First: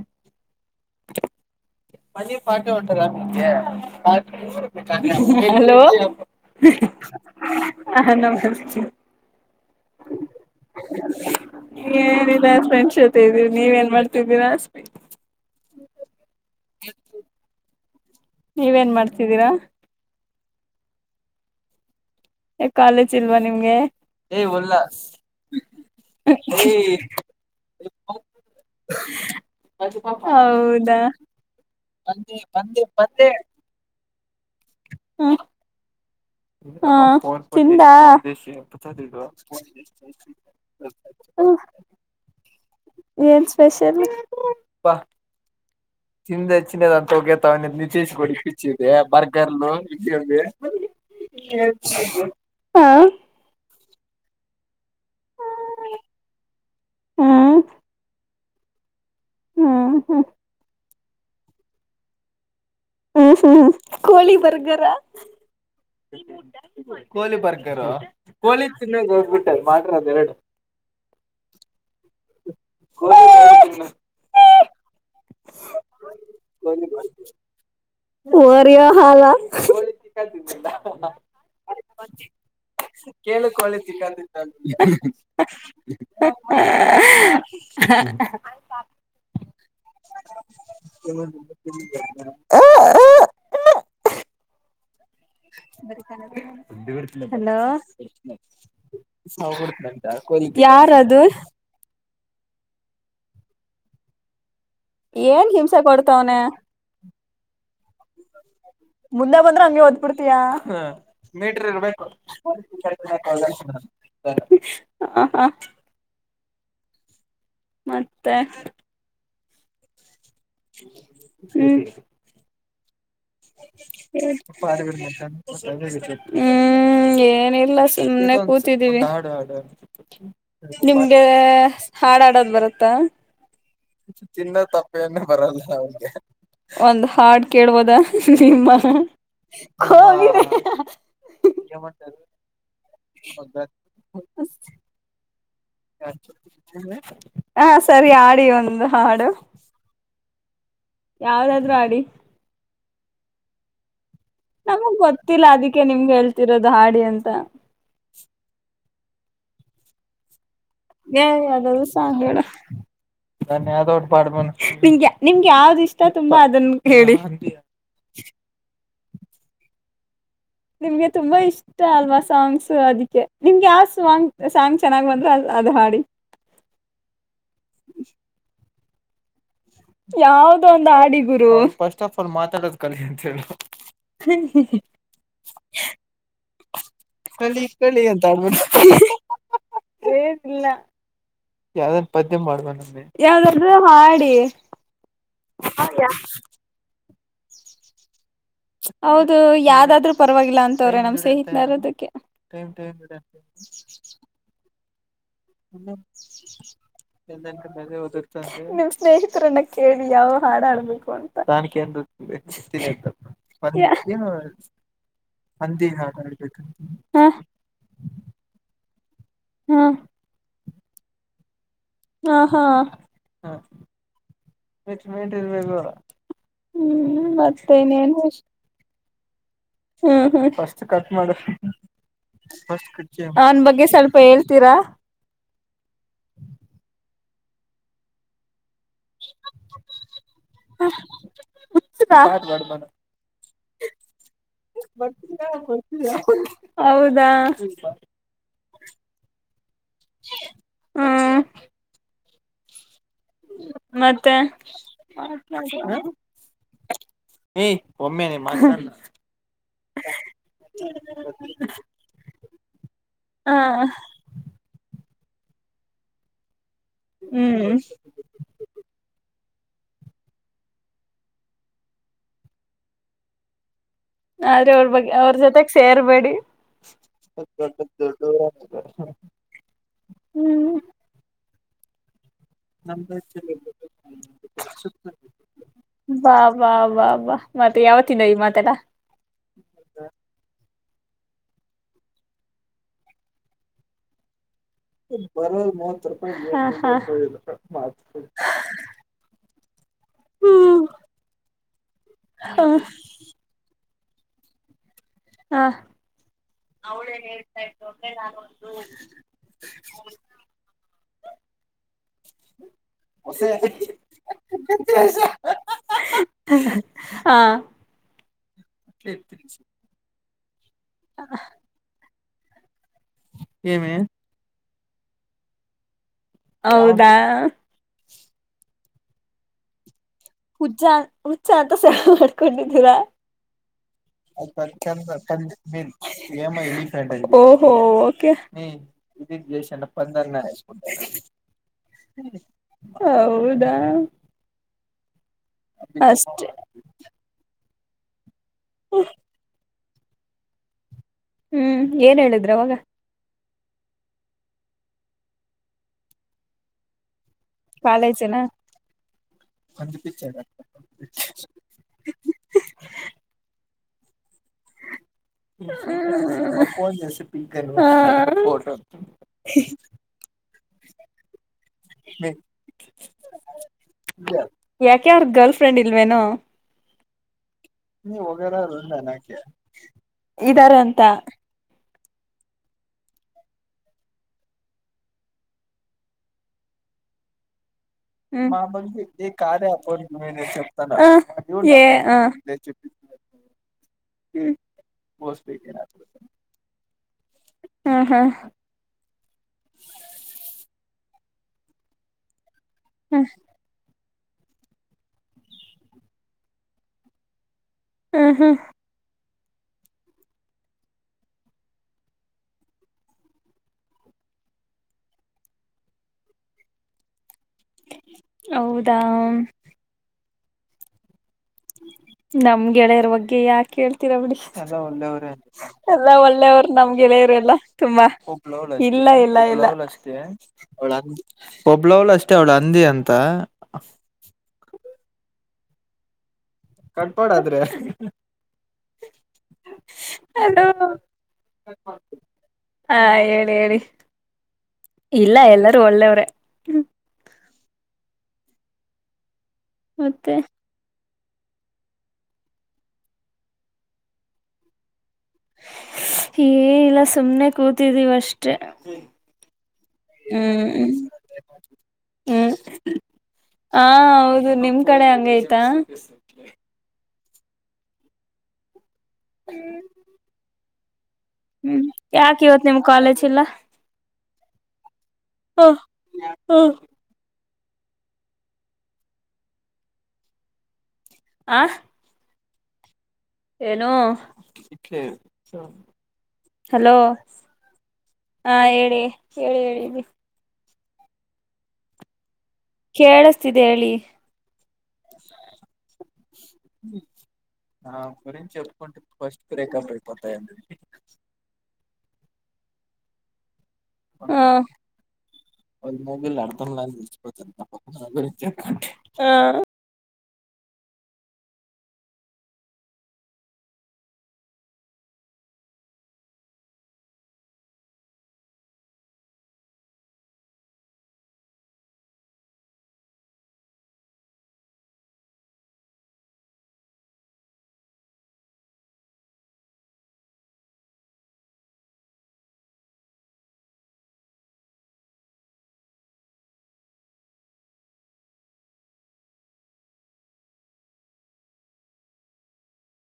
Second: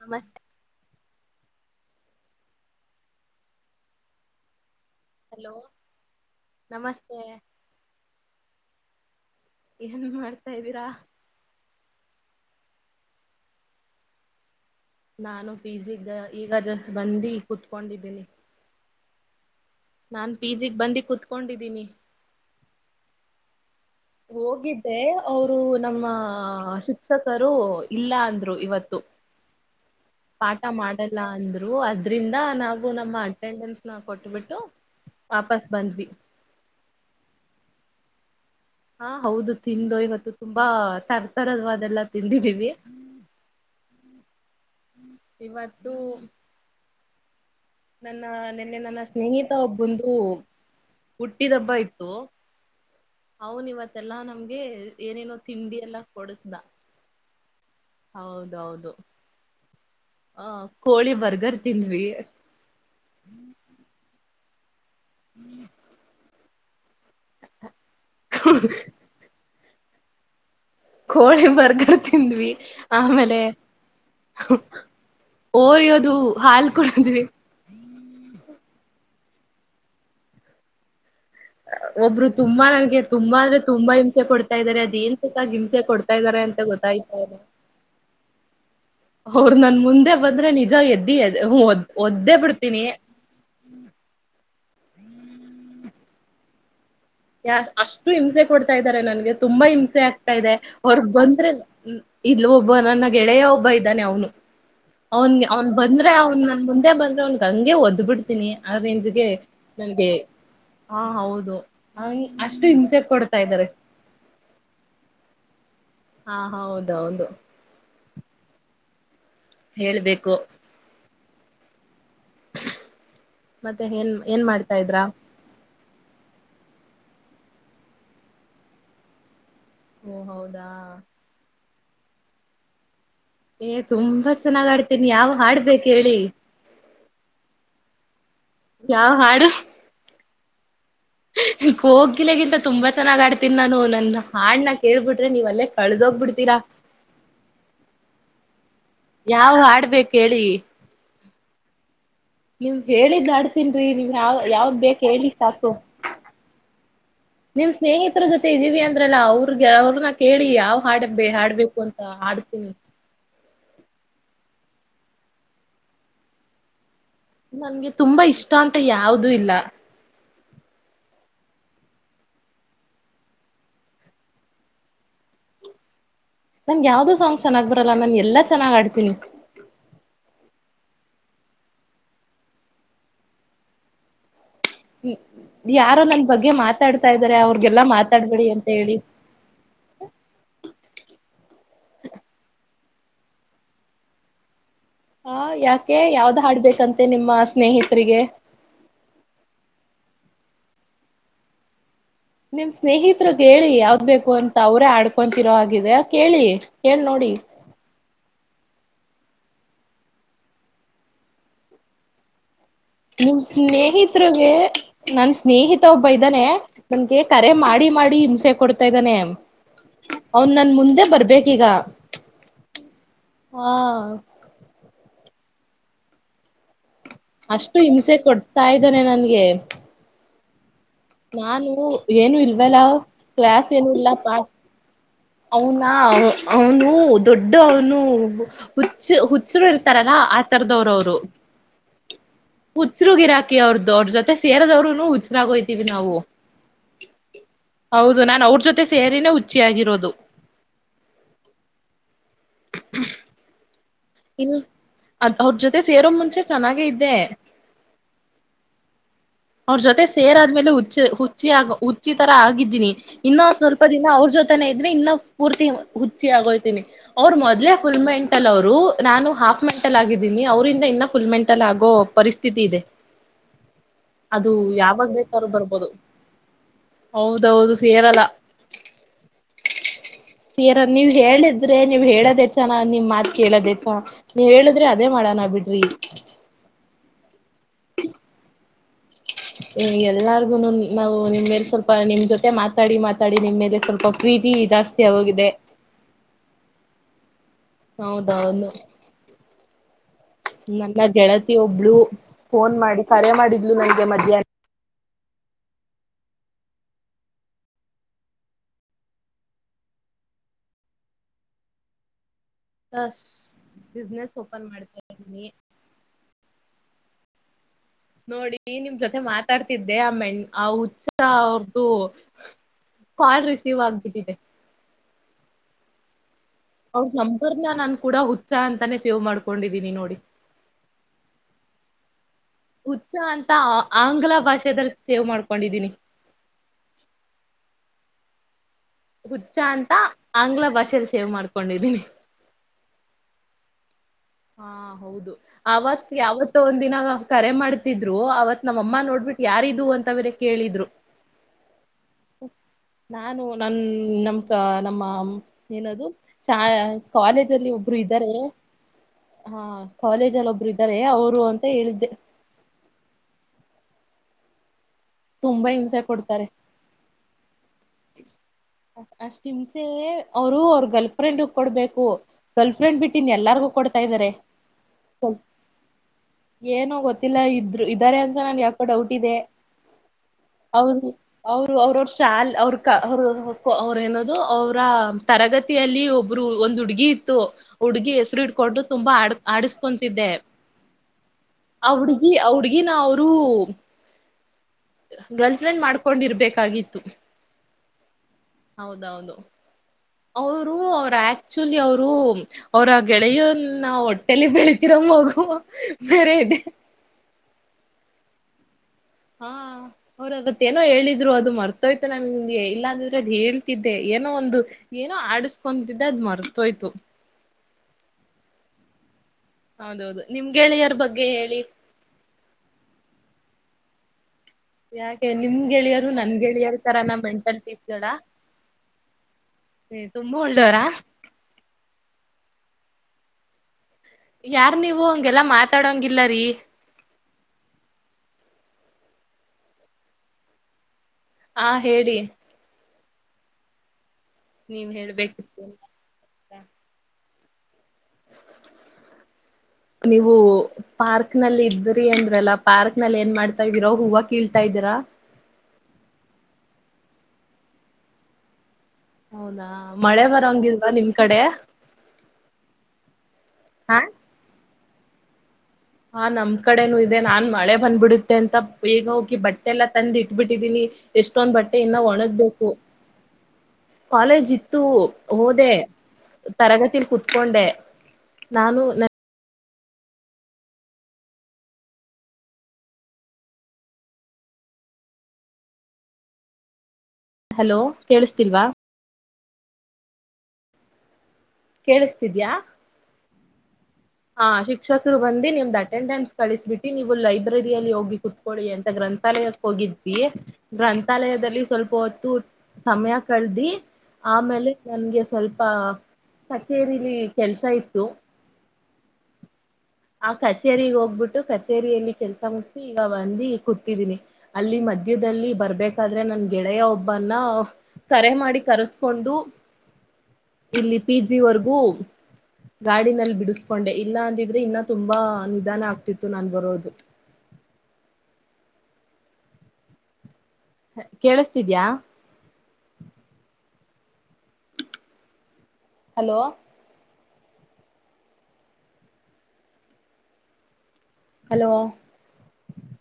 ನಮಸ್ತೆ ಬನ್ನಿ ಪಟಿ ಟರ ಹಲೋ ಹ ನಮಸ್ತೆ ಏನ್ ಮಾಡ್ತಾ ಇದ್ದೀರಾ ನೀ ಏನಿಲ್ಲ ಫ್ರೆಂಡ್ಸ್ ಜೊತೆ ಇದ್ದೀರಿ ನೀವು ಏನ್ ಮಾಡ್ತಿದ್ದೀರ ಅಷ್ಟ ನಾನು ಪಿಗಿಗೆ ಈಗ ಜಸ್ಟ್ ಬಂದಿ ಕುೂತ್ಕೊಂಡಿದ್ದೀನಿ ನೀವೇನ್ ಮಾಡ್ತಿದ್ದೀರಾ ನಾನ್ ಪಿ ಜಿಗ್ ಬಂದು ಕುೂತ್ಕೊಂಡಿದ್ದೀನಿ ಕಾಲೇಜ್ ಇಲ್ವಾ ನಿಮ್ಗೆ ಹೋಗಿದ್ದೆ ಅವರು ನಮ್ಮ ಶಿಕ್ಷಕರು ಇಲ್ಲ ಅಂದ್ರು ಇವತ್ತು ಪಾಠ ಹೌದಾ ಮಾಡಲ್ಲ ಅಂದ್ರು ಅದ್ರಿಂದ ನಾವು ನಮ್ಮ ಅಟೆಂಡೆನ್ಸ್ ನ ಕೊಟ್ಬಿಟ್ಟು ಹ ವಾಪಸ್ ಬಂದ್ವಿ ಹಾ ಚಿಂದಾ ಹಾ ದು ಹೌದು ತಿಂದು ಇವತ್ತು ತುಂಬಾ ತರ್ತರವಾದೆಲ್ಲ ತಿಂದಿದೀವಿ ಏನ್ ಸ್ಪಷಲಿ ಇವತ್ತು ತಿಿಂದ ಹೆಚ್ಚಿಿನದಂತ ನಿತೇಶ ನನ್ನ ಕೊಡಿ ನಿನ್ನೆ ಕಿಚ್ಚಿದೆ ನನ್ನ ಬರ್ಗರ್ ಇ ಹುಟ್ಟಿದ ಹಬ್ಬ ಇತತ್ತು ಅವನವತ್ತ ಇಷ್ಟೆಲ್ಲಾ ನಂಬಿ ಏನೇನೋ ತಿಂಡಿ ಎಲ್ಲಾ ಕೊಡಸ್ದ ಹ್ಮ್ ಹೌದೌದು ಹ್ಮ್ ಹ್ಮ್ ಹ ಕೋಳಿ ಬರ್ಗರ್ ತಿನ್್ವಿ ಹೂ ಹೂ ಕೋಳಿ ಬರ್ಗರ ಹೂ ಕೋಳಿ ಬರ್ಗರು ಕೋಳಿ ತಿನ್ನಾಗ ಹೋಗ್ಬಿಟ್ಟಲ್ ಮಾಡ್ರ ಅದು ಎರಡು ಕೋಳಿ ಬರ್ಗ ತಿಂದ್ವಿ ಆಮೇಲೆ ಓರಿಯೋದು ಹಾಲ್ ಕೊಡ್ಿದ್ವಿ ಹೊರೀಯೋ ಹಾಲ ಹ ಒಬ್ಬರು ತುಂಬಾ ನನ್ಗೆ ತುಂಬಾ ಅಂದ್ರೆ ತುಂಬಾ ಹಿಂಸೆ ಕೊಡ್ತ ಇದ್ದಾರೆ ಅದ ಏನ್ ತಕ್ಕಾಗಿ ಹಿಂಸೆ ಕೊಡ್ತಾ ಇದ್ದಾರೆ ಅಂತ ಗೊತ್ತಾ ಆಯ್ತ ಅವ್ರ ನನ್ ಮುಂದೆ ಬಂದ್ರೆ ನಿಜ ಎದ್ದಿದದ ಒದ್ದೇ ಬಿಡ್ತ ತಿನ ಹೋಡ್ಬಿಡ್ ಯಾ ಅಷ್ಟು ಹಿಂಸೆ ಕೊಡ್ತಾ ಇದಾರೆ ನನ್ಗೆ ತುಂಬಾ ಹಿಂಸೆ ಆಗ್ತಾ ಇದೆ ಅವ್ರ ಯಾರದು ಬಂದ್ರೆ ಇಲ್ ಒಬ್ಬ ನನ್ನ ಗೆಳೆಯ ಒಬ್ಬ ಇದ್ದಾನೆ ಅವನು ಅವನ್ಿಗೆ ಏನ್ ಅವ್ನ್ ಹಿಂಸೆ ಬಂದ್ರೆ ಕೊಡ್ತವ್ನೆ ಅವನ್ ನನ್ ಮುಂದೆ ಬಂದ್ರೆ ಅವನ್ಗ ಹಂಗೆ ಒದ್ಬಿಡ್ತೀನಿ ಆ ರೇಂಜ್ಗೆ ನನ್ಗೆ ದ್ಬಿಡ್ತಯ ಆ ಹಾ ಹೌದು ಮೀಟರ್ ಇರ್ಬೇಕು ಅಷ್ಟು ಹಿಂಸೆ ಕೊಡ್ತಾ ಇದ್ದಾರೆ ಹ ಹಾ ಹಾ ಹೌದೌದು ಮತ್ತೆ ಹೇಳ್ಬೇಕು ಹೂ ಮತ್ತೆ ಏನ್ ಏನ್ ಪ್ಪ ಆ ಮಾಡ್ತಾ ಇದ್ರಾ ಮತ್ತು ಹೂ ಹೂ ಏನಿಲ್ಲ ಸುಮ್ನೆ ಕೂತಿದ್ದೀವಿ ಓ ಹೌದಾ ನಿಮ್ಗೆ ಹಾಡಾಡದು ಬರುತ್ತಾ ಏ ತುಂಬಾ ನ್ನ ಚೆನ್ನಾಗ್ ಆಡ್ತೀನಿ ತಪ್ಪನ್ನು ಯಾವ ಬರಲ್ಲ ಹಾಡ್ಬೇಕ ಹೇಳಿ ಒಂದ್ ಹಾಡ್ ಕೇಳ್ಬೋದ ನಿಮ್ಮ ಯಾವ ಹಾಡು ಕೋಗಿಲೆ ಕೋಗಿಲೆಗಿಂತ ತುಂಬಾ ಚೆನ್ನಾಗ್ ಆಡ್ತೀನಿ ನಾನು ನನ್ನ ಹಾಡ್ನ ಕೇಳ್ಬಿಟ್ರೆ ನೀವ್ ಅಲ್ಲೇ ಕಳದೋಗ್ಬಿಡ್ತೀರಾ ಹ ಸರಿ ಆಡಿ ಒಂದು ಹಾಡು ಯಾವ ಹಾಡ್ಬೇಕ ಹೇಳಿ ಯಾವ್ದಾದ್ರು ಹಾಡಿ ನೀವು ಹೇಳಿದ್ ಆಡ್ತೀನ್ೀ ನೀಮ್ ಯಾವ ಯಾವ್ದ್ ನಮಗ್ ಬೇಕ ಹೇಳಿ ಗೊತ್ತಿಲ್ಲ ಸಾಕು ಅದಕ್ಕೆ ನಿಮ್ಗೆ ಹೇಳ್ತಿರೋದು ಹಾಡಿ ಅಂತ ನಿಮ್ ಸ್ನೇಹಿತರ ಜೊತೆ ಇದೀವಿ ಅಂತ ಅಂದ್ರಲ್ಲ ಅವ್ರಗೆ ಅವ್ರನ್ನ ಕೇಳಿ ಯಾವ್ ಹಾಡ ಏ ಹಾಡ್ಬೇಕು ಅಂತ ಹಾಡ್ತೀನಿ ನ್ಯ ನಿಗೆ ನಿಮ್ಗೆ ಯಾವ್ದ್ ಇಷ್ಟ ತುಂಬಾ ಅದನ್ನ ನನ್ಗೆ ತುಂಬಾ ಇಷ್ಟ ಅಂತ ಯಾವ್ದೂ ಇಲ್ಲ ನಿಮ್ಗೆ ತುಂಬಾ ಇಷ್ಟ ಅಲ್ವಾ ಸಾಂಗ್ಸ್ ಅದಕ್ಕೆ ನಿಮ್ಗೆ ಆ ಸಾಂಗ್ ಸಾಂಗ್ ಚೆನ್ನಾಗ್ ಬಂದ್ರ ಅದು ಹಾಡಿ ನನ್ ಯಾವ್ದೋ ಸಾಂಗ್ ಚೆನ್ನಾಗ್ ಬರಲ್ಲ ನಾನ್ ಎಲ್ಲಾ ಚೆನ್ನಾಗ್ ಹಾಡ್ತೀನಿ ಯಾವ್ದ ಒಂದು ಆಡಿ ಗುರು ಫಸ್ಟ್ ಆಫ್ ಆಲ್ ಮಾತಾಡದು ಕಲಿ ಅಂತ ಹೇಳ. ಹೂ ಯಾರೋ ನನ್ ಬಗ್ಗೆ ಮಾತಾಡ್ತಾ ಇದಾರೆ ಅವ್ರಗೆಲ್ಲಾ ಮಾತಾಡ್ಬೇಡಿ ಅಂತ ಹೇಳಿ ಏನ್ ಇಲ್ಲ ಯಾವ್ದ್ರ ಪದ್ಯ ಮಾಡ್ಬಮ ಯಾವಾದ ಹಾಡಿ ಹಾ ಯಾಕೆ ಯಾವ್ದ್ ಹಾಡ್ಬೇಕಂತೆ ನಿಮ್ಮ ಸ್ನೇಹಿತರಿಗೆ ಹೌದು ಯಾವ್ದಾದ್ರರು ಪರವಾಗಿಲ್ಲ ಅಂತವ್ರೆ ನಮ್ ಸ್ೇಹಿತರೋದಕ್ಕೆ ನಿಮ್ ಸ್ನೇಹಿತ್ರಗ್ ಹೇಳಿ ಯಾವ್ದ್ ಬೇಕು ಅಂತ ಅವ್ರೇ ಹಾಡ್ಕೊಳ್ತಾರೆ ನೋಡಿ ಎಲ್ಲ ಬೆದೆ ಉದುರ್ತಂತೆ ಸ್ನೇಹಿತರನ್ನ ಕೇಳಿ ಯಾವ ಹಾಡಾಡ್ಬೇಕು ಅಂತ [unintelligible] ನಿಮ್ ಸ್ನೇಹತ್ರಿಗೆ ನನ್ ಸ್ನೇಹಿತ ಒಬ್ಬ ಇದ್ದಾನೆ ನನ್ಗೆ ಹ ಕರೆ ಮಾಡಿ ಮಾಡಿ ಹಿಂಸೆ ಕೊಡ್ತಾ ಇದ್ದಾನೆ. ಹ್ಮ್ ಅವನ್ ನನ್ ಮುಂದೆ ಬರ್ಬೇಕೀಗ. ಹಾ ಹಾ ಹಾ [unintelligible] ಅಷ್ಟು ಹಿಂಸೆ ಮತ್ತೇನೇನು ಕೊಡ್ತಾ ಇದ್ದನೆೆ ನನ್ಗೆ ಹ್ಮ್ ಹ್ಮ್ ಕಟ್ ಮಾಡು ನಾನು [unintelligible] ಏನು ಇಲ್ವಲ್ಲ ಅವ್ನ್ ಬಗ್ಗೆ ಸ್ವಲ್ಪ ಹೇಳ್ತೀರಾ ಅವನಾ ಅವನು ದೊಡ್ಡ ಅವನು. ಹುಚ್ಚ ಹುಚ್ಚರು ಇರ್ತಾರಲ್ಲ ಆತರದವರು ಅವರು ಹುಚ್ಚರುಗಿರಾಕ್ ಅವ್ರದ ಅವ್ರ ಜೊತೆ ಸೇರದವರುನು ಹುಚ್ರಗೊ ಹೌದಾ ಅವ್ರ್ ಜೊತೆ ಸೇರಿನೇ ಹುಚ್ಚಿ ಆಗಿರೋದು. ಹ್ಮ್ [inaudible] ಮತ್ತೆ ಇಲ್ ಅದ್ ಅವ್ರ ಜೊತೆ ಸೇರೋ ಮುಂಚೆ ಚೆನ್ನಾಗೆ ಇದ್ದೆ ಏಯ ಒಮ್ಮೆನೆ [unintelligible] ಅವ್ರ ಜೊತೆ ಸೇರಾದ್ಮೇಲೆ ಹುಚ್ಚ ಹುಚ್ಚಿ ಆ ಹುಚ್ಚಿ ತರ ಆಗಿದ್ದೀನಿ ಇನ್ನೊಂದ ಸ್ವಲ್ಪ ದಿನ ಅವ್ರ ಜೊ [unintelligible] ಇದ್ರೆ ಇನ್ನ ಪೂರ್ತಿ ಹುಚ್ಚಿ ಆಗೋತೀನಿ ಅವರು ಮೊದ್ಲೆ ಹ್ಮ್ ಫುಲ್ಮೆಂಟ್ ಅವ್ರು ನಾನು ಹಾಫ್ ಮೆಂಟಲ್ ಆಗಿದ್ದೀನಿ ಅವರಿಂದ ಇನ್ನ ಫುಲ್ ಮೆಂಟಲ್ ಆಗೋ ಪರಿಸ್ಥಿತಿ ಇದೆ. [unintelligible] ಆದೆ ಅವ್ರ ಯಾವಾಗ ಬಗ್ಗೆ ಅವ್ರ ಬೇಕಾದ್ರು ಜೊತೆಗ್ ಬರ್ಬೋದು ಸೇರ್ಬೇಡಿ. ಹೌದೌದು ಸೇರಲ್ಲ [unintelligible] ಹ್ಮ್ ಸೀರ ನೀವ್ ಹೇಳಿದ್ರೆ ನೀವ್ ಹೇಳೋದೆೇ ಹೆಚ್ಚಾ ನಿಮ್ ಮಾತು ಕೇಳೋದೇ ಹೆ ನೀವ ಹೇಳುದ್ರೆ ಅದೇ ಮಾಡೋಣ ಬಿಡ್ರಿ. ವ್ಹಾ ವ್ಹಾ ಮತ್ ಯಾವತ್ತಿಂದ ಈ ಮಾತೆಲ್ಲ. ಎಲ್ಲಾರ್ಗುನು ನಾವು ನಿಮ ಮೇಲೆ ಸ್ವಲ್ಪ ನಿಮ್ ಜೊತೆ ಮಾತಾಡಿ ಮಾತಾಡಿ ನಿಮ್ಮೆಲೆ ಸ್ವಲ್ಪ ಪ್ರಿ ಬರೋದು ಮೂವತ್ ರೂಪಾಯಿ [unintelligible] ಹೌದೌದು [unintelligible] ನನ್ನ ಗೆಳತಿ ಒಬ್ಳು ಫೋನ್ ಮಾಡಿ ಕರೆ ಮಾಡಿದ್ಲು ನನ್ಗೆ ಮಧ್ಯಾಹ್ನ. ಹಾ ಅವಳೇ ಹೇಳ್ತಾ ಇದ್ಲು ಆಗದು [unintelligible] [unintelligible] ಬಿಸ್ನೆಸ್ ಓಪನ್ ಮಾಡ್ತಾದೀನಿ. ಹಾ ನೋಡಿ ನಿಮ್ ಜೊತೆ ಮಾತಾಡ್ತಿದ್ದೆ ಆ ಮೆಣ ಆ ಹುಚ್ಚ ಅವ್ರ್ದು ಕಾಲ್ ರಿಸೀವ್ ಆಗ್ಬಿಟ್ಟಿದೆ. ಅವ್ರ ಹೌದಾ ನಂಬರ್ ನಾ ನನ್ ಕೂಡ ಹುಚ್ಚಾ ಅಂತಾನೇ ಸೇವ್ ಮಾಡ್ಕೊಂಡಿದ್ದೀನಿ ನೋಡಿ. ಹುಚ್ಚ ಹುಚ್ಚ ಅಂತ ಸೇವ ಮಾಡ್ಕೊಂಡಿದ್ದೀರಾ. ಹುಚ್ಚ ಅಂತ ಆಂಗ್ಲ ಭಾಷೆದಲ್ಲಿ ಸೇವ್ ಮಾಡ್ಕೊಂಡಿದ್ದೀನಿ [unintelligible] ಓ ಹೋ ಓಕೆ [unintelligible] ಹುಚ್ಚ ಅಂತ ಆಂಗ್ಲ ಭಾಷೆಲ್ ಸೇವ್ ಮಾಡ್ಕೊಂಡಿದ್ದೀನಿ ಹೌದಾ ಹಾ ಹೌದು ಅವತ್ ಅಷ್ಟೆ ಯಾವತ್ ಒಂದಿನ ಕರೆ ಮಾಡ್ತಿದ್ರು ಅವತ್ ನಮ್ಮ ಅಮ್ಮ ನೋಡ್ಬಿಟ್ಟು ಯಾರಿದು ಅಂತ ಅವ್ರ ಕೇಳಿದ್ರು. ಹ್ಮ್ ಏನ್ ಹೇಳಿದ್ರು ಅವಾಗ ನಾನು ನನ್ ನಮ ಕ ನಮ್ಮ ಏನದು [unintelligible] ಕಾಲೇಜಲ್ಲಿ ಒಬ್ರು ಇದ್ದಾರೆ. ಕಾಲೇಜಿನ ಹಾ ಕಾಲೇಜಲ್ಲಿ ಒಬ್ರು ಇದ್ದಾರೆ ಅವರು ಅಂತ ಹೇಳಿದ್ದೆ. ತುಂಬಾ ಹಿಂಸೆ ಕೊಡ್ತಾರೆ [unintelligible] [unintelligible] ಅಷ್ಟ್ ಹಿಮ್ಸೆ ಅವ್ರು ಅವ್ರ ಗರ್ಲ್ ಫ್ರೆಂಡ್ ಕೊಡ್ಬೇಕು ಗರ್ಲ್ ಫ್ರೆಂಡ್ ಬಿಟ್ಟಿ ಇನ್ ಎಲ್ಲಾರ್ಗು. ಕೊಡ್ತಾ ಇದ್ದಾರೆ. ಯಾಕೆ ಯಾರ್ ಗರ್ಲ್ಫ್ರೆಂಡ್ ಇಲ್ವೇ ಏನು ಗೊತ್ತಿಲ್ಲ ಇ ಇದಾರೆ ಅಂತ ನ ಯಾಕೋ ಡೌಟ್ ಇದೆ ಇದಾರ ಅಂತ ಅವ್ರು ಅವ್ರು ಶಾಲ್ ಅವರು ಅವರು ಅವ್ರ ಏನದು ಅವ್ರ ತರಗತಿಯಲ್ಲಿ ಒಬ್ರು ಒಂದು ಹುಡ್ಗಿ ಇತ್ತು ಹುಡ್ಗಿ ಹೆಸರು ಇಡ್ಕೊಂಡು ಹ್ಮ್ ತುಂಬಾ ಆಡ್ ಆಡಿಸ್ಕೊಂತಿದ್ದೆ ಏ ಆ ಹ ಹುಡ್ಗಿ ಆ ಹುಡ್ಗಿ ನ ಅವರು ಗರ್ಲ್ ಫ್ರೆಂಡ್ ಮಾಡ್ಕೊಂಡಿರ್ಬೇಕಾಗಿತ್ತು. ಹಾ ಹಾ ಹೌದೌದು ಅವರು ಅವರ ಆಕ್ಚುಲಿ ಅವರು ಅವರ ಹ್ಮ್ ಗೆಳೆಯನ್ನ ತಲಿ ಬೆಳತಿರೋ ಮಗು ಹೋಗುವ ಬರೆ ಇದೆ ಹ್ಮ್ ಹ್ಮ ಹಾ ಅವ್ರವತ್ತೇಏನೋ ಹೇಳಿದ್ರು ಅದು ಮರ್ತೋಯ್ತು ನನ್ಗೆ ಇಲ್ಲಾಂದ್ರೆ ಅದ ಹೇಳ್ತಿದ್ದೆ ಏನೋ ಒಂದು ಏನೋ ಆಡಸ್ಕೊತಿದ್ದೆ ಅದ್ ಮರ್ತೋಯ್ತು ಹೌದಾ ಹೌದೌದು ನಿಮ್ ಗೆಳೆಯರ ಬಗ್ಗೆ ಹೇಳಿ ನಮ್ ಗೆಳೆಯರ್ ಬಗ್ಗೆ ಯಾಕ ಕೇಳ್ತೀರಾ ಬಿಡಿ ಯಾಕೆ ನಿಮ್ ಎಲ್ಲ ಗೆಳೆಯರು ನನ್ ಒಳ್ಳೆಯವರು ಗೆಳೆಯರ್ ತರಾನ ನಮ್ಗೆಳೆಯರು ಎಲ್ಲಾ ಮೆಂಟಲ್ ಪೀಸ್ಗಳ ತುಂಬಾ ಇಲ್ಲಾ ಇಲ್ಲಾ ಅಷ್ಟೇ ತುಂಬಾ ಒಳ್ಳೆಯವರಾ ಅವಳ ಒಬ್ಳವ್ಳ ಅಷ್ಟೇ ಅವ್ಳ ಹಂದಿ ಅಂತ ಯಾರ್ ನೀವು ಹಗೆಲ್ಲಾ ಮಾತಾಡಂಗಿಲ್ಲರಿ ಕಟ್ಪಾಡಾದ್ರೆ ಹಲೋ ಹಾ ಹೇಳಿ ಹಾ ಹೇಳಿ ಹೇಳಿ ನೀವ್ ಇಲ್ಲ ಹೇಳ್ಬೇಕಿತ್ತು ಎಲ್ಲರೂ ಒಳ್ಳೆಯವ್ರೆ. ನೀವು ಮತ್ತೆ ಪಾರ್ಕ್ ನಲ್ಲಿ ಇದ್ರಿ ಅಂದ್ರಲ್ಲ ಪಾರ್ಕ್ ನಲ್ಲಿ ಏನ್ ಮಾಡ್ತಾ ಇದ್ದೀರಾ ಹೂವು ಕೀಳ್ತಾ ಇದೀರಾ ಏನ ಇಲ್ಲಾ ಸುಮ್ನೆ ಕೂತಿದ್ದೀವಿ ಅಷ್ಟೆ ಹೌದಾ ಮಳೆ ಬರಂಗಿಲ್ವಾ ಹ್ಮ್ ನಿಮ್ ಕಡೆ ಹ್ಮ್ ಹಾ ಹೌದು ನಿಮ್ ಕಡೆ ಹಂಗೈ ಹಾ ನಮ್ ಕಡೆನೂ ಇದೆ ನಾನ್ ಮಳೆ ಬಂದ್ಬಿಡುತ್ತೆ ಅಂತ ಬೇಗ ಹೋಗಿ ಬಟ್ಟೆ ಎಲ್ಲ ತಂದು ಇಟ್ಬಿಟ್ಟಿದ್ದೀನಿ ಎಷ್ಟೊಂದ ಬಟ್ಟೆ ಹ್ಮ್ ಇನ್ನ ಯಾಕ ಇವತ್ ಒಣಗ್ಬೇಕು ನಿಮ್ ಕಾಲೇಜ್ ಇಲ್ಲ ಕಾಲೇಜ್ ಇತ್ತು, ಹೋದೆ ತರಗತಿಲಿ ಕುತ್ಕೊಂಡೆ ನಾನು ಆ ಏನೋ ಹಲೋ ಹಲೋ ಹಾ ಕೇಳಿಸ್ತಿಲ್ವಾ ಹೇಳಿ, ಹೇಳಿ, ಹೇಳಿ ಕೇಳಸತಿದ್ಯಾ ಕೇಳಸ್ತಿದೆ ಹೇಳಿ ಹ ಶಿಕ್ಷಕರು ಬಂದು ನಿಮ್ ದಾಟ್ಟ ಅಟೆಂಡೆನ್ಸ್ ಕಳಿಸ್ಬಿಟ್ಟಿ ನೀವು ಲೈಬ್ರರಿಯಲ್ಲಿ ಹೋಗಿ ಕುತ್ಕೊಳ್ಳಿ ಅಂತ ಗ್ರಂಥಾಲಯಕ್ಕೆ ಹೋಗಿದ್ವಿ ಗ್ರಂಥಾಲಯದಲ್ಲಿ ಸ್ವಲ್ಪ ಹೊತ್ತು ಸಮಯ ಕಳ್ದಿ ಹ ಆಮೇಲೆ ನನ್ಗೆ ಸ್ವಲ್ಪ ಕಚೇರಿಲಿ ಕೆಲ್ಸ ಇತ್ತು ಹಾ ಆ ಕಚೇರಿಗ್ ಹೋಗ್ಬಿಟ್ಟು ಕಚೇರಿಯಲ್ಲಿ ಕೆಲ್ಸ ಮುಗಿಸಿ ಈಗ ಬಂದಿ ಕೂತಿದ್ದೀನಿ ಅಲ್ಲಿ ಮಧ್ಯ ದಲ್ಲಿ ಬರ್ಬೇಕಾದ್ರೆ ನನ್ ಗೆಳೆಯ ಒಬ್ಬನ್ನ ಕರೆ ಮಾಡಿ ಕರೆಸ್ಕೊಂಡು ಇಲ್ಲಿ ಪಿ ಜಿ ವರ್ಗೂ ಗಾಡಿನಲ್ಲಿ ಬಿಡಿಸಕೊಂಡೆ ಇಲ್ಲ ಅಂದಿದ್ರೆ ಇನ್ನ ತುಂಬಾ ನಿಧಾನ ಆಗ್ತಿತ್ತು ನಾನ ಬರೋದು ಕೇಳಸ್ತಿದ್ಯಾ ಹಲೋ ಹಲೋ